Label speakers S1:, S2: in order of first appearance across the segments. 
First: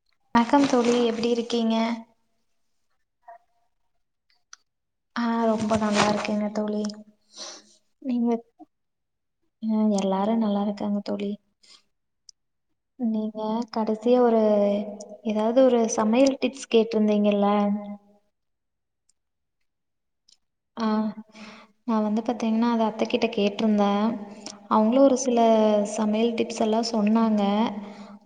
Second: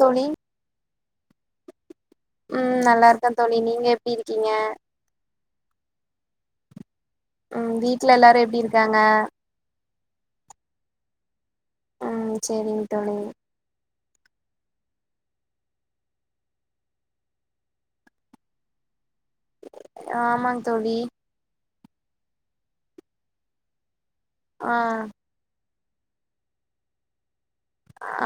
S1: தோழி
S2: வணக்கம் தோழி எப்டி இருக்கீங்க
S1: ம் நல்லாருக்கே தோழி நீங்க எப்டி இருக்கீங்க
S2: ஆ ரொம்போ நல்லாருக்கேங்க தோழி
S1: ம் வீட்ல எல்லாரு எப்டி இருக்காங்க
S2: ம் எல்லாரு நல்லாருக்காங்க தோழி
S1: ம் சேரிங் தோழி
S2: நீங்க கடசியா ஒரு எதாவ்து ஒரு சமையல் டிப்ஸ் கேட்ருந்தீங்கல்ல
S1: ஆமாங்
S2: ஆ
S1: தோழி
S2: நா வந்து பாத்தீங்ன்னா அத அத்தகிட்ட கேட்ருந்தே
S1: ஆ
S2: அவுங்ளு ஒரு பில சமையல் டிப்ஸ் எல்லா சொன்னாங்க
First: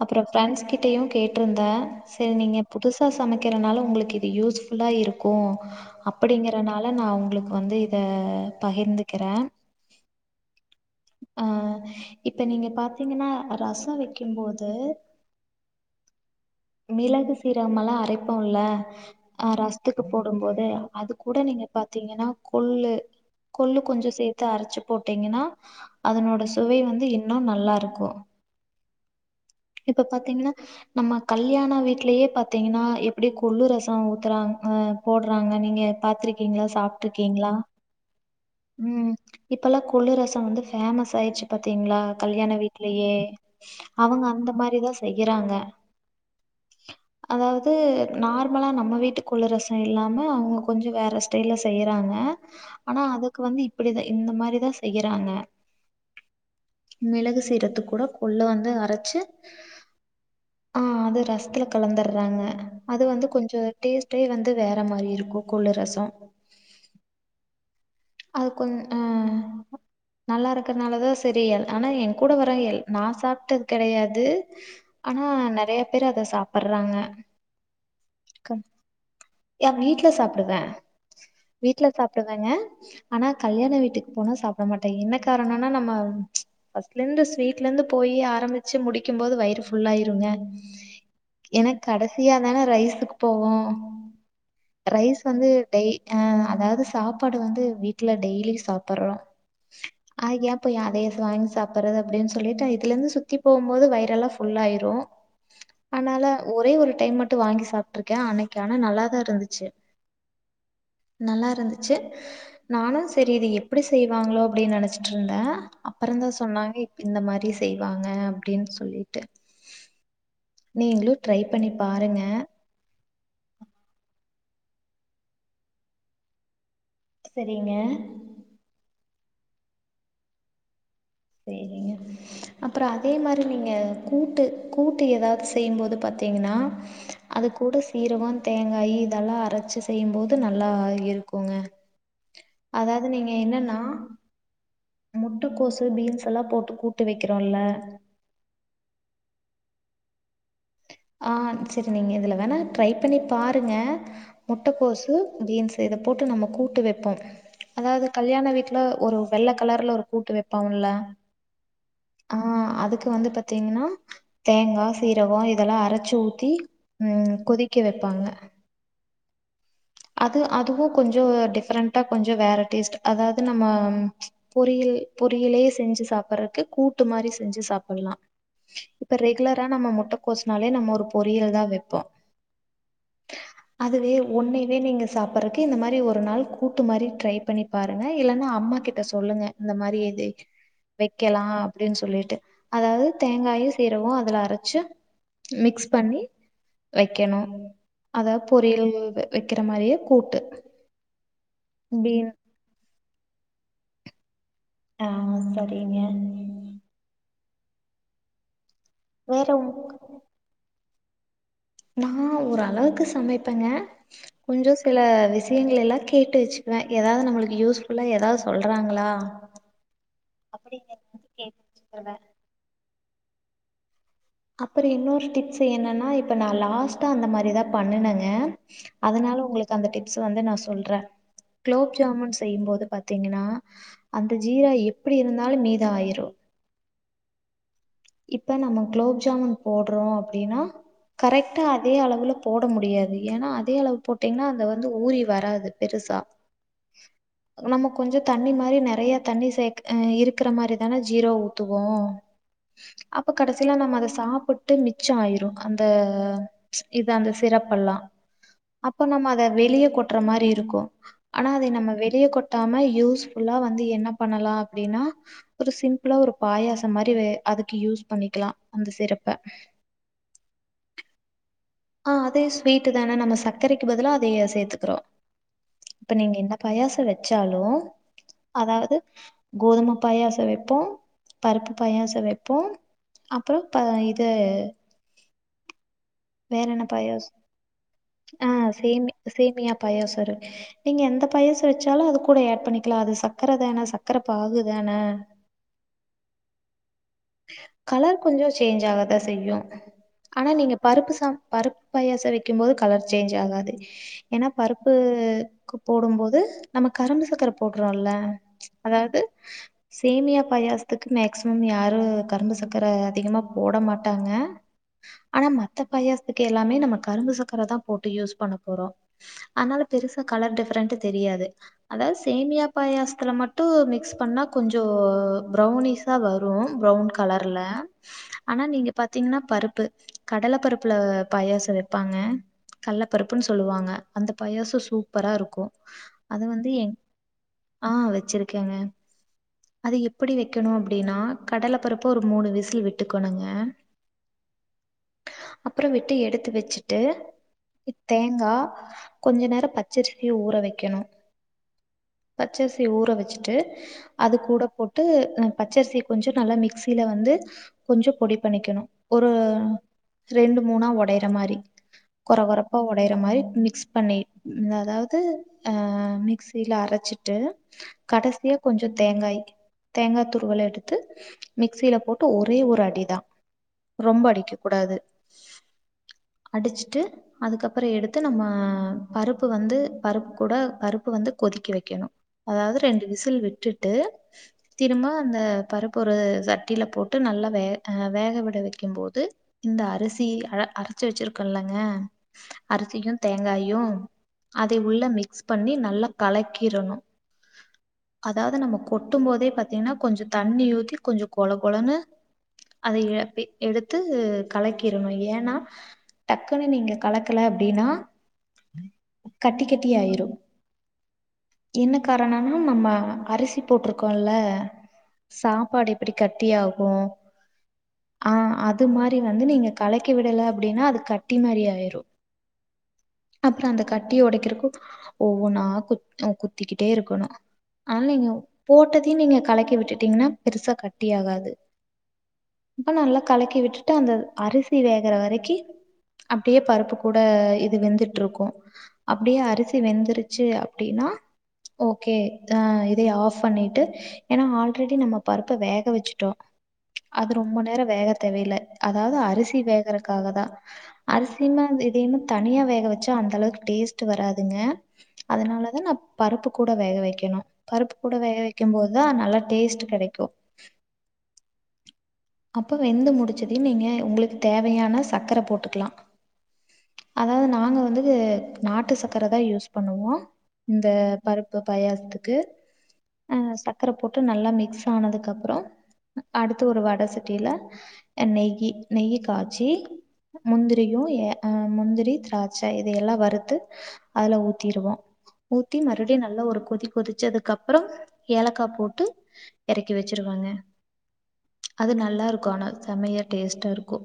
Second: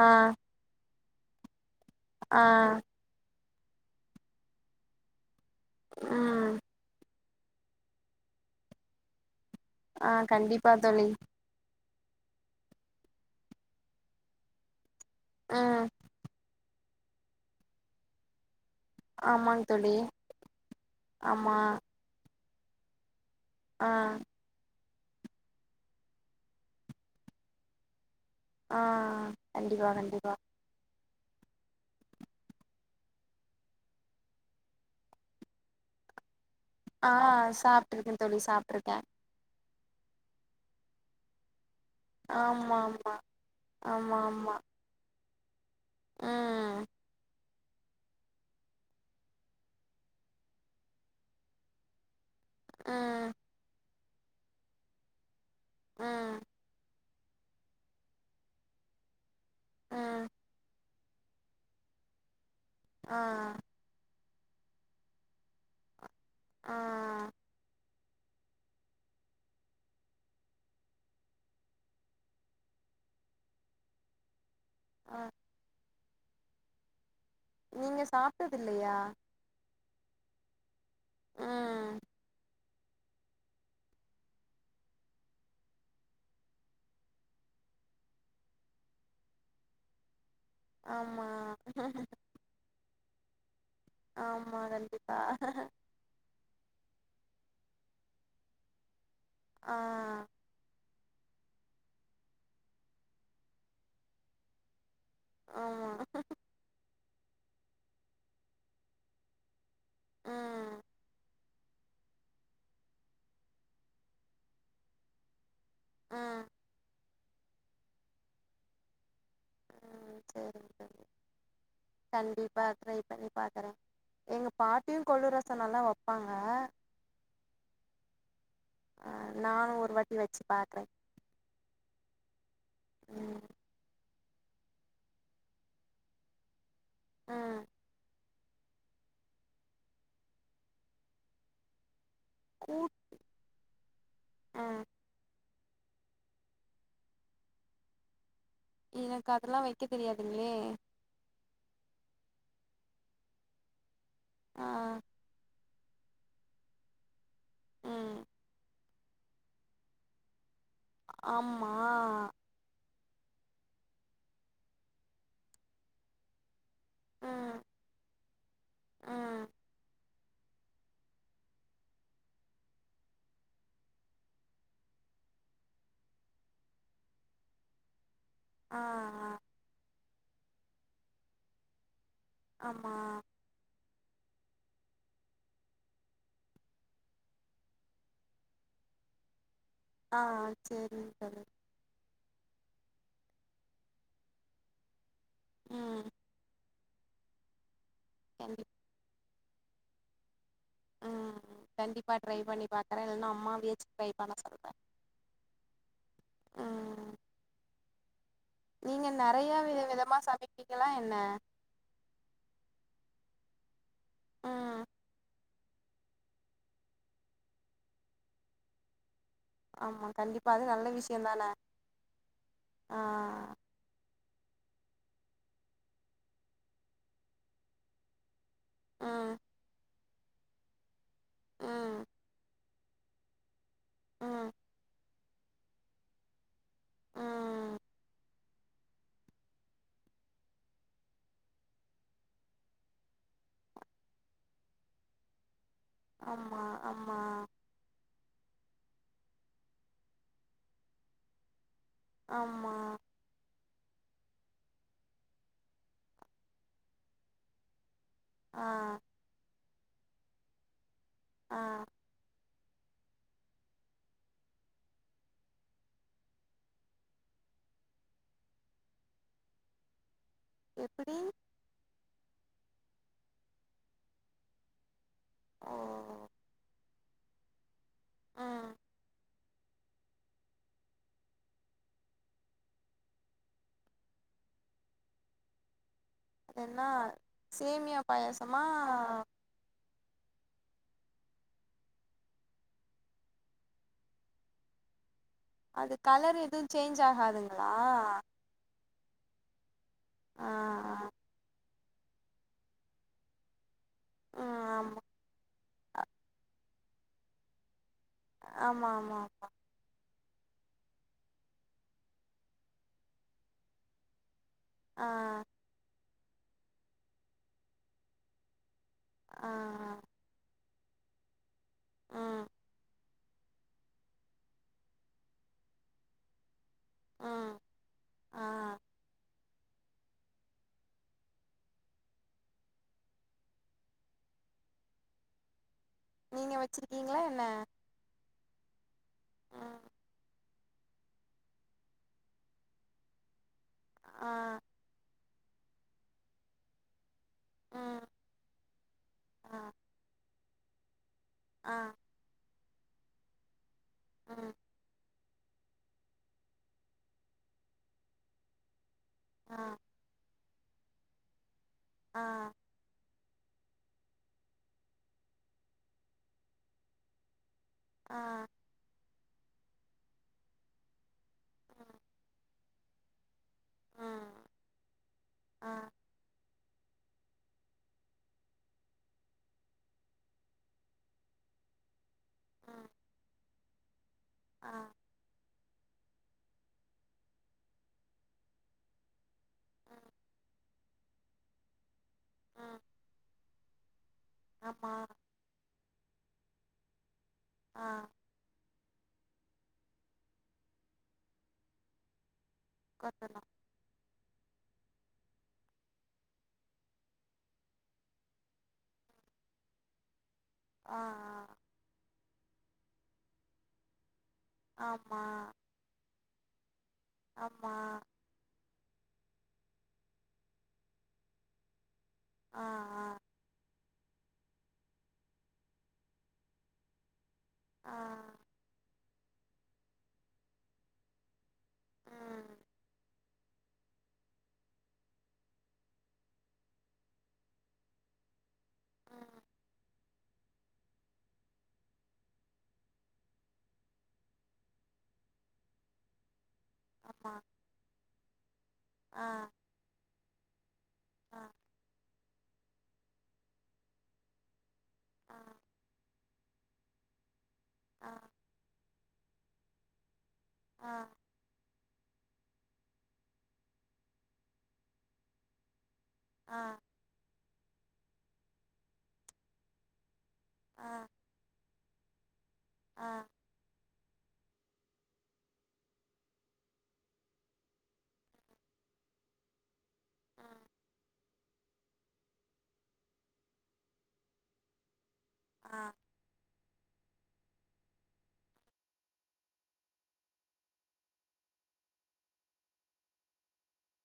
S1: ஆ
S2: அப்ற ஃப்ரண்ட்ஸ் கிட்ட டையு கேட்ருந்தே சேரி
S1: ஆ
S2: நீங்க புதுசா சமைக்கிறனால உங்களுக்கு இது யூஸ்ஃபுல்லா இருக் கு
S1: ம்
S2: அப்டிங்கறனால நா உங்களுக்கு வந்து இத பகிர்ந்துக்கிறே
S1: ஆ கண்டிப்பா தோழி
S2: அ இப்ப நீங்க பாத்தீங்கன்னா ரச வெக்கும் போது
S1: அ
S2: மிளகு சீரகமெல்லா அரைப்போல்ல அ
S1: ஆமாங் தோழி
S2: ரசத்துக்கு போடுபோது அது கூட
S1: ஆமா
S2: நீங்க பாத்தீங்கன்னா கொள்ளு கொள்ளு
S1: ஆ
S2: கொஞ்ச சேத் து அரச்சு போட்டீங்கன்னா அதனோட சுவை வந்து இன்னு நல்லாருக்கு
S1: ஆ கண்டிப்பா
S2: இப்ப
S1: கண்டிப்பா
S2: பாத்தீங்கன்னா நம்ம கல்யாண வீட்லயே பாத்தீங்கன்னா எப்டி கொள்ளு ரசோ ஊத்துறாங்க போட்றாங்க நீங்க பாத்துருக்கீங்ளா சாப்
S1: ஆ சாப்ட்ருக்கே தோழி சாப்
S2: ம் இப்பெல்லா கொள்ளு ரசம் வந்து ஃபேமஸ் ஆயிடுச்சு பாத்தீங்ளா கல்யாண
S1: ஆமா
S2: வீட்லயே
S1: ஆமா ஆமா
S2: அவுங்க அந்த மாரிதா செய்றாங்க
S1: ஆ
S2: அதாவுது நார்மலா நம்ம வீட்டு கொள்ளு ரசோ இல்லாம அவுங்க கொஞ்ச வேற ஸ்டைல செய்றாங்க ஆனா
S1: ம்
S2: அதுக்கு வந்து இப்டிதா இந்த மாரிதா செய்றாங்க
S1: ஆ
S2: மிளகு சீரகத்து கூட கொள்ளு வந்து அரச்சு
S1: ம்
S2: அ அது ரசத்துல கலந்துறாங்க அது
S1: ஆ
S2: வந்து கொஞ்சோ டேஸ்ட்டே வந்து வேற மாரி இருக்கு கொள்ளு ரெசோ
S1: ஆ
S2: அது கொஞ் அ நல்லா இருக்கறனாலதா செரி ஆனா என் கூட வரவுங்க எல் நா சாப்டது கெடையாது
S1: ஆ
S2: ஆனா நெறைய பேர் அத சாப்பறாங்க
S1: நீங்க சாப்ட்டது இல்லையா
S2: எ வீட்ல சாப்டுவே வீட்ல
S1: ம்
S2: சாப்டுவேங்க ஆனா கல்யாண வீட்டுக்கு போனா சாப்ட மாட்டே என்ன காரணோனா நம்ம ஃபஸ்ட்ல இருந்து ஸ்வீட்ல இருந்து போய் ஆரம்பிச்சு முடிக்கு போது வயிறு ஃபுல்லாயிருங்க
S1: ஆமா
S2: ஏனா கடைசியாதான ரைஸ்க்கு போவோ ம்
S1: ஆமா கண்டிப்பா
S2: ரைஸ் வந்து டெய் அ அதாவது சாப்பாடு வந்து வீட்ல டெய்லியு சாப்பர்றோ
S1: ஆ
S2: அ எப் போய் அதையஸ் வாங்கி சாப்பறது அப்டின் சொல்லிட்டு இதுலந்து சுத்தி போம்போது வயிரல்லா ஃபுல்லாயிரு.
S1: ஆமா
S2: அனால ஒரே ஒரு டைம் மட்டு வாங்கி சாப்ட்டுருக்கே அன்னிக்கு ஆனா நல்லாதா இருந்துச்சு.
S1: ம்.
S2: நல்லா இருந்துச்சு நானு செரி இது எப்டி செய்வாங்ளோ அப்டின் நெனச்சிட்ருந்தே. அப்பறந்தா
S1: ம்
S2: சொன்னாங்க இப் இந்த மாரி செய்வாங்க அப்டின் சொல்லி ட்டு
S1: சரிங்க
S2: நீங்ளு ட்ரை பண்ணி பாருங்க.
S1: பாத்ரை பண்ணி பாக்கறே எங்க பாட்டியு கொல்லு ரசோ நல்லா வெப்பாங்க.
S2: செரிங்க.
S1: ஆ நானு ஒரு வாட்டி வெச்சு பாக்றே.
S2: சேரிங்க அப்றோ அதே மாரி
S1: ம்
S2: நீங்க கூட்டு கூட்டு எதாவது செய்யும்போது பாத்தீங்கன்னா அது
S1: ம்
S2: கூட சீரகோ தேங்காயி இதெல்லா அரச்சு செய்யும்போது நல்லா இருக்குங்க.
S1: கூ
S2: அது நீங்க என்னென்னா முட்டுக்கோஸு பீன்ஸ் எல்லா போட்டு கூட்டு வெக்கறோல்ல
S1: இ எனக்கு அதெல்லா வெக்க தெரியாதுங்ளே.
S2: ஆ செரி நீங்க இதுல வேணா ட்ரை பண்ணி பாருங்க
S1: ஆ
S2: முட்டைக்கோஸு, பீன்ஸ் இத போட்டு நம்ம கூட்டு வெப்போம். அதாவது
S1: ம்
S2: கல்யாண வீட்ல ஒரு வெள்ள கலர்ல ஒரு கூட்டு வெப்பாங்கள்ல.
S1: ஆம்மா.
S2: அ அதுக்கு வந்து பத்தீங்கன்னா தேங்கா, சீரகோ இதெல்லா அரச்சு ஊத்தி ம் கொதிக்க வெப்பாங்க.
S1: அ
S2: அது அதுவு கொஞ்சோ டிஃப்ரெண்ட்டா கொஞ்சோ வேற டேஸ்ட் அதாவது நம்ம பொரியல் பொரியலயே செஞ்சு சாப்பறக்கு கூட்டு மாரி செஞ்சு சாப்பல்லா.
S1: ஆ
S2: இப்ப
S1: ஆ
S2: ரெகுலரா நம்ம முட்டகோஸ்னாலே நம்ம ஒரு பொரியல் தா வெப்போ.
S1: ஆம்மா.
S2: அதுவே ஒன்னே வே நீங்க சாப்பறக்கு இந்த மாரி ஒரு நாள் கூட்டு மாரி ட்ரை பண்ணி பாருங்க இல்லன்னா அம்மா கிட்ட சொல்லுங்க. இந்த மாரி
S1: ஆ
S2: இது
S1: சரிங்க தோழி
S2: வெக்கலா. அப்டின் சொல்லிட்டு அதாவது தேங்காயு சீரகோ அதுல அரச்சு மிக்ஸ்
S1: ம்
S2: பண்ணி வெக்கணு அதாவ்
S1: கண்டிப்பா
S2: பொரியல்வ் வெக்கற மாரியே கூட்டு.
S1: ம் கண்டிப்பா
S2: பீன்
S1: ட்ரை பண்ணி பாக்கறே இல்ன்னா அம்மாவயாச்சு ட்ரை பண்ண சொல்றே.
S2: ஆ சரிங்க.
S1: ம் நீங்க
S2: வேற
S1: நறையா
S2: உங்
S1: வித விதமா சமைப்பிங்களா என்ன?
S2: நா ஒரளவுக்கு சமைப்பங்க. கொஞ்சோ
S1: ம்
S2: சில விஷயங்கள எல்லா கேட்டு வெச்சுக்குவே எதாவது நம்மளுக்கு யூஸ்ஃபுல்லா எதாவ் சொல்றாங்களா
S1: ஆமா கண்டிப்பா அது நல்ல
S2: அப்டிங்கிறது
S1: விஷ்யந்தான
S2: கேட்டு வச்சுக்குவே
S1: ஆ.
S2: அப்புற இன்னோரு டிப்ஸ் என்னன்னா இப்ப நா லாஸ்ட்டா அந்த மாரிதா பண்ணுனங்க.
S1: ம்
S2: அதனால உங்குளுக்கு அந்த டிப்ஸ் வந்து நா சொல்றே. குலோப்
S1: ம்
S2: ஜாமுன் செய்யும்போது பாத்தீங்கனா அந்த
S1: ம்
S2: ஜீரா எப்பிடி இருந்தாலு மீத ஆயிரு.
S1: ம்
S2: இப்ப நம்ம குலோப் ஜாமுன் போட்றோ அப்டினா கரெக்டா அதே அளவுல போட முடியாது ஏனா அதே அளவு போட்டீங்கனா அந்த வந்து ஊறி வராது பெருசா
S1: ஆமா ஆமா
S2: நம்ம கொஞ்சோ தண்ணி மாரி நெறயா தண்ணி சேக்க இருக்கற மாரிதானே ஜீரோ ஊத்துவோ
S1: ஆமா
S2: அப்ப கடைசில நம்ம அத சாப்ட்டு மிச்சோ ஆயிரு அந்த இது அந்த சிறப்பல்லா
S1: ஆ
S2: அப்ப நம்ம அத வெளிய கொட்ற மாரி இருக்கு ஆனா
S1: ஆ
S2: அத நம்ம வெளிய கொ ட்டாம யூஸ்ஃபுல்லா வந்து என்ன பண்ணலா அப்டினா ஒரு சிம்பிளா ஒரு பாயாசம் மாரி அதுக்கு யூஸ் பண்ணிக்கலா அந்த சிறப்ப
S1: எப்டி?
S2: அ அதே ஸ்வீடுதான நம்ம சக்கரைக்கு பதிலா அதய சேத்துக்கிறோ
S1: ஓ
S2: இப்ப நீங்க என்ன பாயாசோ வெச்சாலு
S1: ம்
S2: அதாவது கோதும பாயாசோ வெப்போ பருப்பு பாயாசோ வெப்போ அப்றோ ப இது வேற என்ன பாயசோ
S1: சேமியா
S2: அ
S1: பாயாசமா
S2: சேமி சேமியா பாயாசோ இரு நீங்க எந்த பாயாசோ வெச்சாலு அது கூட ஆட் பண்ணிக்கலா அது சக்கரதான சக்கர பாகுதான
S1: அது கலர் எது சேஞ் ஆகா
S2: கலர் கொஞ்சோ சேஞ்ச் ஆகதா செய்யு
S1: ஆ
S2: ஆனா நீங்க பருப்பு சா பரு ப்பு பாயாசோ வெக்கும்போது கலர் சேஞ்ச் ஆகாது
S1: ஆ
S2: ஏனா பருப்பு
S1: ம்
S2: க்கு போடும்போது நம்ம கரும்பு சக்கரை போடுறோல்ல
S1: ஆமா
S2: அதாவது
S1: ஆமா ஆமா
S2: சேமியா பாயாசத்துக்கு மேக்சிமம் யாரு கரும்பு சக்கர அதிகமா போட மாட்டாங்க
S1: ஆ
S2: ஆனா மத்த பாயாசத்துக்கு எல்லாமே நம்ம கரும்பு சக்கரதா போட்டு யூஸ் பண்ண போறோ
S1: அ
S2: அதனால பெருசா கலர் டிஃபரெண்ட் தெரியாது அதாவது
S1: ம்
S2: சேமியா பாயாசத்துல ம ட்டு மிக்ஸ் பண்ணா கொஞ்சோ ப்ரௌனிஸா வரு ப்ரௌன்
S1: ம்
S2: கலர்ல
S1: ஆ
S2: ஆனா நீங்க பாத்தீங்கன்னா பருப்பு கடல பருப்புல பாயாசோ வெப்பாங்க கல்ல பருப்புன்னு சொல்லுவாங்க அந்த பாயசோ சூப்பரா இருக்கு அது
S1: நீங்க
S2: வந்து என்
S1: வச்சிருக்கீங்களா என்ன
S2: அ வெச்சிருக்கேங்க
S1: ம்
S2: அது எப்டி வெக்கணு அப்டினா கடல பருப்ப ஒரு மூணு விசில் விட்டுக்கோணுங்க
S1: அ
S2: அப்றோ விட்டு எடுத்து வெச்சுட்டு
S1: ம்
S2: தேங்காகொஞ்ச நேரோ ப ச்சரிசிய ஊற வெக்கணு
S1: அ
S2: பச்சரிசிய ஊற வெச்சுட்டு அது
S1: ம்
S2: கூட போட்டு ந பச்சரிசி கொஞ்சோ நல்லா மிக்சில வந்து கொஞ்சோ பொடி பண்ணிக்கணு ஒரு
S1: ஆ
S2: ரெண்டு மூணா ஒடையற மாரி
S1: ஆ
S2: கொர கொர ப்பா ஒடையற மாரி மிக்ஸ் பண்ணி அதாவது அ மிக்சில அரச்சிட்டு
S1: ஆ
S2: கடைசியா கொஞ்சோ தேங்காய் தேங்கா துருவல எடு தத்து மிக்சில போட்டு ஒரே ஒரு அடிதா ரொம்ப
S1: ம்
S2: அடிக்க கூடாது
S1: ஆ
S2: அடிச்சுட்டு அதுக்கப்றோ எடுத்து நம்ம பருப்பு வந்து பருப்பு கூட பருப்பு வந்து கொதிக்க வெக்கணு அதாவது
S1: ம்
S2: ரெண்டு விசில் விட்டுட்டு
S1: ஆ
S2: திரும்ப அந்த பருப்பு ஒரு சட்டியில போட்டு நல்லா வே அ வேக விட வைக்கும் போது இந்த அரிசி அ அரைச்சு வச்சிருக்கோ இல்லங்க
S1: ம்
S2: அரிசியு தேங்காயு அத
S1: ஆமா
S2: உள்ள மிக்ஸ் பண்ணி நல்லா கலக்கிரணு
S1: ஆ
S2: அதாவது நம்ம கொட்டும் போதே பாத்தீங்கன்னா கொஞ்ச தண்ணி ஊத்தி கொஞ்ச கொழ கொழன்னு அதைய
S1: கொத்தனா
S2: அப்டி எடுத்து கலக்கிரணு ஏன்னா டக்குன்னு நீங்க கலக்கல அப்டின்னா கட்டி கட்டியாயிரு
S1: ஆ ஆ
S2: என்ன காரணம்னா நம்ம அரிசி போட்ருக்கோல
S1: ஆமா
S2: சாப்பாடு எப்டி கட்டி ஆகு
S1: ஆமா
S2: ஆ அது மாரி வந்து நீங்க கலக்கி விடல அப்டின்னா அது கட்டி மாரி ஆயிரு
S1: ஆ ஆ
S2: அப்பற அந்த கட்டிய ஒடைக்கிறக்கு ஒவ்வொன்னா குத்திக்கிட்டே இருக்கணு
S1: ஆ
S2: ஆனா நீங்க போட்டதையு நீங்க கலக்கி விட்டுட்டீங்கன்னா பெருசா கட்டியாகாது
S1: ம்
S2: ப்ப நல்லா கலக்கி விட்டுட்டு அந்த அரிசி வேகற வரைக்கி அப்டியே பருப்பு கூட இது வெந்துட்டுருக்கு அப்டியே அரிசி வெந்துருச்சு அப்டின்னா ஓகே ஆ இதை ஆஃப் பண்ணிட்டு ஏன்னா ஆள் ஆல்ரெடி நம்ம பருப்ப வேக வச்சுட்டோ அது
S1: மா
S2: ரொம்ப நேர வேக தேவ இல்ல அதாவது
S1: ஆ
S2: அரிசி வேகறக்காக தா
S1: ஆ
S2: அரிசியமா இதையுமா தனியா வேக வச்சா அந்தளவுக்கு டேஸ்ட் வராதுங்க
S1: ஆ
S2: அதனாலதா நா பருப்பு கூட வேக வைக்கணு பருப்பு
S1: ஆ
S2: கூட வேக வைக்கும் போதுதா நல்லா டேஸ்ட் கெடைக்கு
S1: ஆ
S2: அப்போ வெந்து முடிச்சது நீங்க உங்களுக்கு தேவையான சக்கர போட்டுக்குலா
S1: ஆ
S2: அதாவது நாங்க வந்து நாட்டு சக்கர தா யூஸ் பண்ணுவோ இந்த பருப்பு பயாசத்துக்கு
S1: ஆ
S2: அ சக்கர போட்டு நல்லா மிக்ஸ் ஆனதுக்கப்பறோ அடுத்து ஒரு வட சட் ட்டில அ நெய்யி நெய்யி காய்ச்சி முந்திரியு ஏ ம் முந்திரி திராட்ச்ச இதையெல்லா வறுத்து அதுல ஊத்திருவோ ஊத்தி
S1: ஆ
S2: மறு டியே நல்லா ஒரு கொதி கொதிச்சதுக்கப்பற ஏலக்கா போட்டு எறக்கி வச்சிருவாங்க அது நல்லாருக்கு ஆனா செம்மைய டேஸ்ட்டா இருக்கு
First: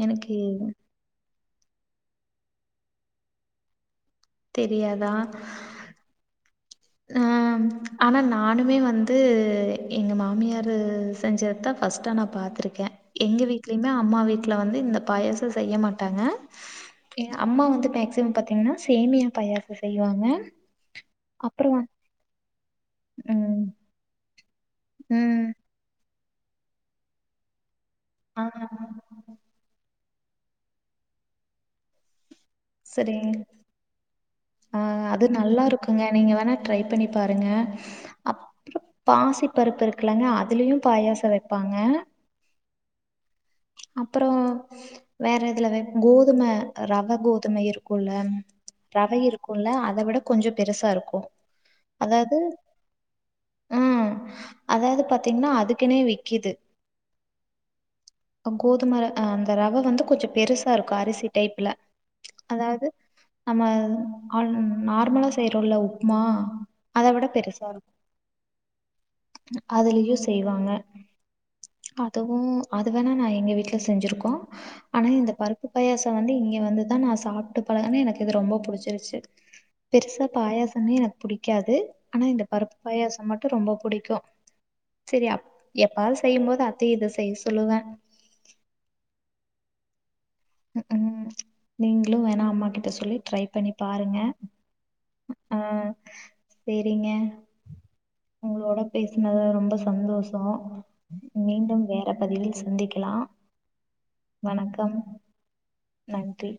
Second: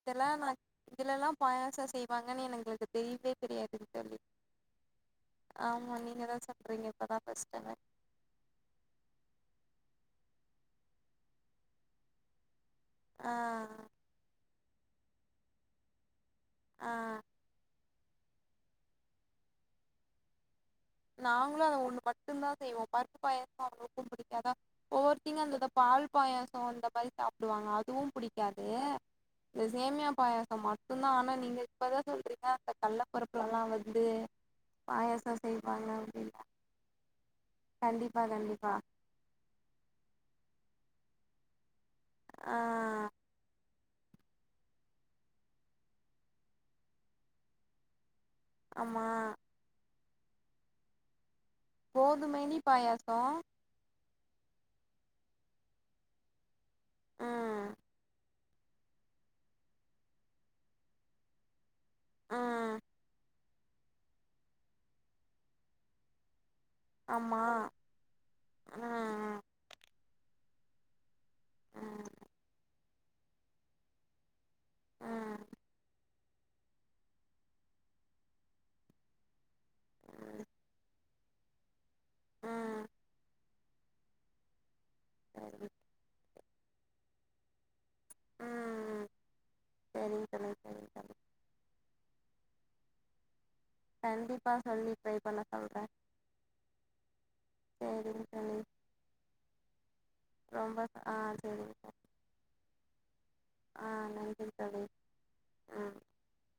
S1: இதெல்லா நா இதுலலா பாயாசம் செய்வாங்கன்னு என எங்களுக்கு தெரியவே தெரியாதுங்தோழி
S2: தெரியாதா
S1: ஆமா நீங்க தா சொல்றீங்க இப்பதா
S2: ஆ,
S1: ஃபஸ்ட்டுனு
S2: ஆனா நானுமே வந்து எங்க மாமியாரு செஞ்சது தா ஃபஸ்ட்டா நா பாத்துரு க்கே
S1: ஆ
S2: எங்க வீட்லயுமே அம்மா வீட்ல வந்து இந்த பாயாச செய்ய மாட்டாங்க
S1: ஆ
S2: எ அம்மா வந்து மேக்சிமம் பாத்தீங்கன்னா சேமியா பாயாச செய்வாங்க
S1: நாங்களு
S2: அப்புறம்
S1: அத
S2: வந்
S1: ஒன்னு மட்டுந்தா செய்வோ பருப்பு பாயாச
S2: ம்,
S1: அவங்களுக்கு புடிக்காதா ஒவ்வொருத்திங்க
S2: ம்.
S1: அந்தத பால் பாயாச இந்த மாரி சாப்டுவாங்க அதுவு
S2: ஆ
S1: புடிக்காது இது சேமியா பாயாச மட்டு தா ஆனா நீங்க இப்பதா சொல்றீங்க இந்த கள்ள
S2: சரிங்க.
S1: பருப்புலலா வந்து பாயச செய்
S2: நீங்க நீங்க வேணா ட்ரை பண்ணி பாருங்க
S1: கண்டிப்பா கண்டிப்பா
S2: அப்புறம் பாசி பருப்பு இருக்குலங்க அதுலயு பாயாச வெப்பாங்க
S1: ஆ
S2: அப்பறோ வேற எதுல வெப் கோதும ரவ கோதும இருக்குல்ல
S1: ஆமா
S2: ரவை இருக்குல்ல அத விட கொஞ்சோ பெருசாருக்கு
S1: கோதுமைலி பாயாச
S2: ம் அதாது பாத்தீங்னா அதுக்குனே விக்கிது
S1: ம்
S2: கோதும ர அந்த ரவ வந்து கொஞ்சோ பெருசா இருக்கு அரிசி டைப்ல
S1: ம்
S2: அதாவது நம்ம ஆ நார்மலா செய்றோல உப்புமா அதவிட
S1: ஆமா
S2: பெருசா இருக்கு
S1: ம்
S2: அதுலியு செய்வாங்க
S1: ம்
S2: அதுவு அது வேணா நா எங்க வீட்ல செஞ்சிருக்கோ ஆனா இந்த
S1: ம்
S2: பருப்பு பாயாச இப்ப வந்து இங்க வந்துதா நா சாப்ட்டு பழகுனே எனக்கு இது ரொம்ப புடிச்சிருச்சு பெருசா பாயாசமே எனக்கு புடிக் புடிக்காது ஆனா இந்த பருப்பு
S1: ம்
S2: பாயாச மட்டு ரொம்ப புடிக்கு. சரியா
S1: சரி.
S2: எப் பால் செய்யும்போது அத்தைய இத செய்ய சொல்லுவ
S1: சரிங் தோழி சரிங்க தோழி
S2: ம் க்கு நீங்களு வேணா அம்மா கிட்ட சொல்லி ட்ரை பண்ணி பாருங்க
S1: கண்டிப்பா சொல்லி ட்ரை பண்ண சொல்றே
S2: ம்க்கு சேரிங்க
S1: சரிங்க தோழி
S2: உங்களோட பேசினது ரொம்ப சந்தோஷ
S1: ரொம்ப ஆ சரிங்க
S2: மீண்டு
S1: தோழி
S2: வேற பதிவில் சந்திக்லா
S1: ஆ நன்றிங்க தோழி
S2: வணக்கம்
S1: ம்
S2: நன்றி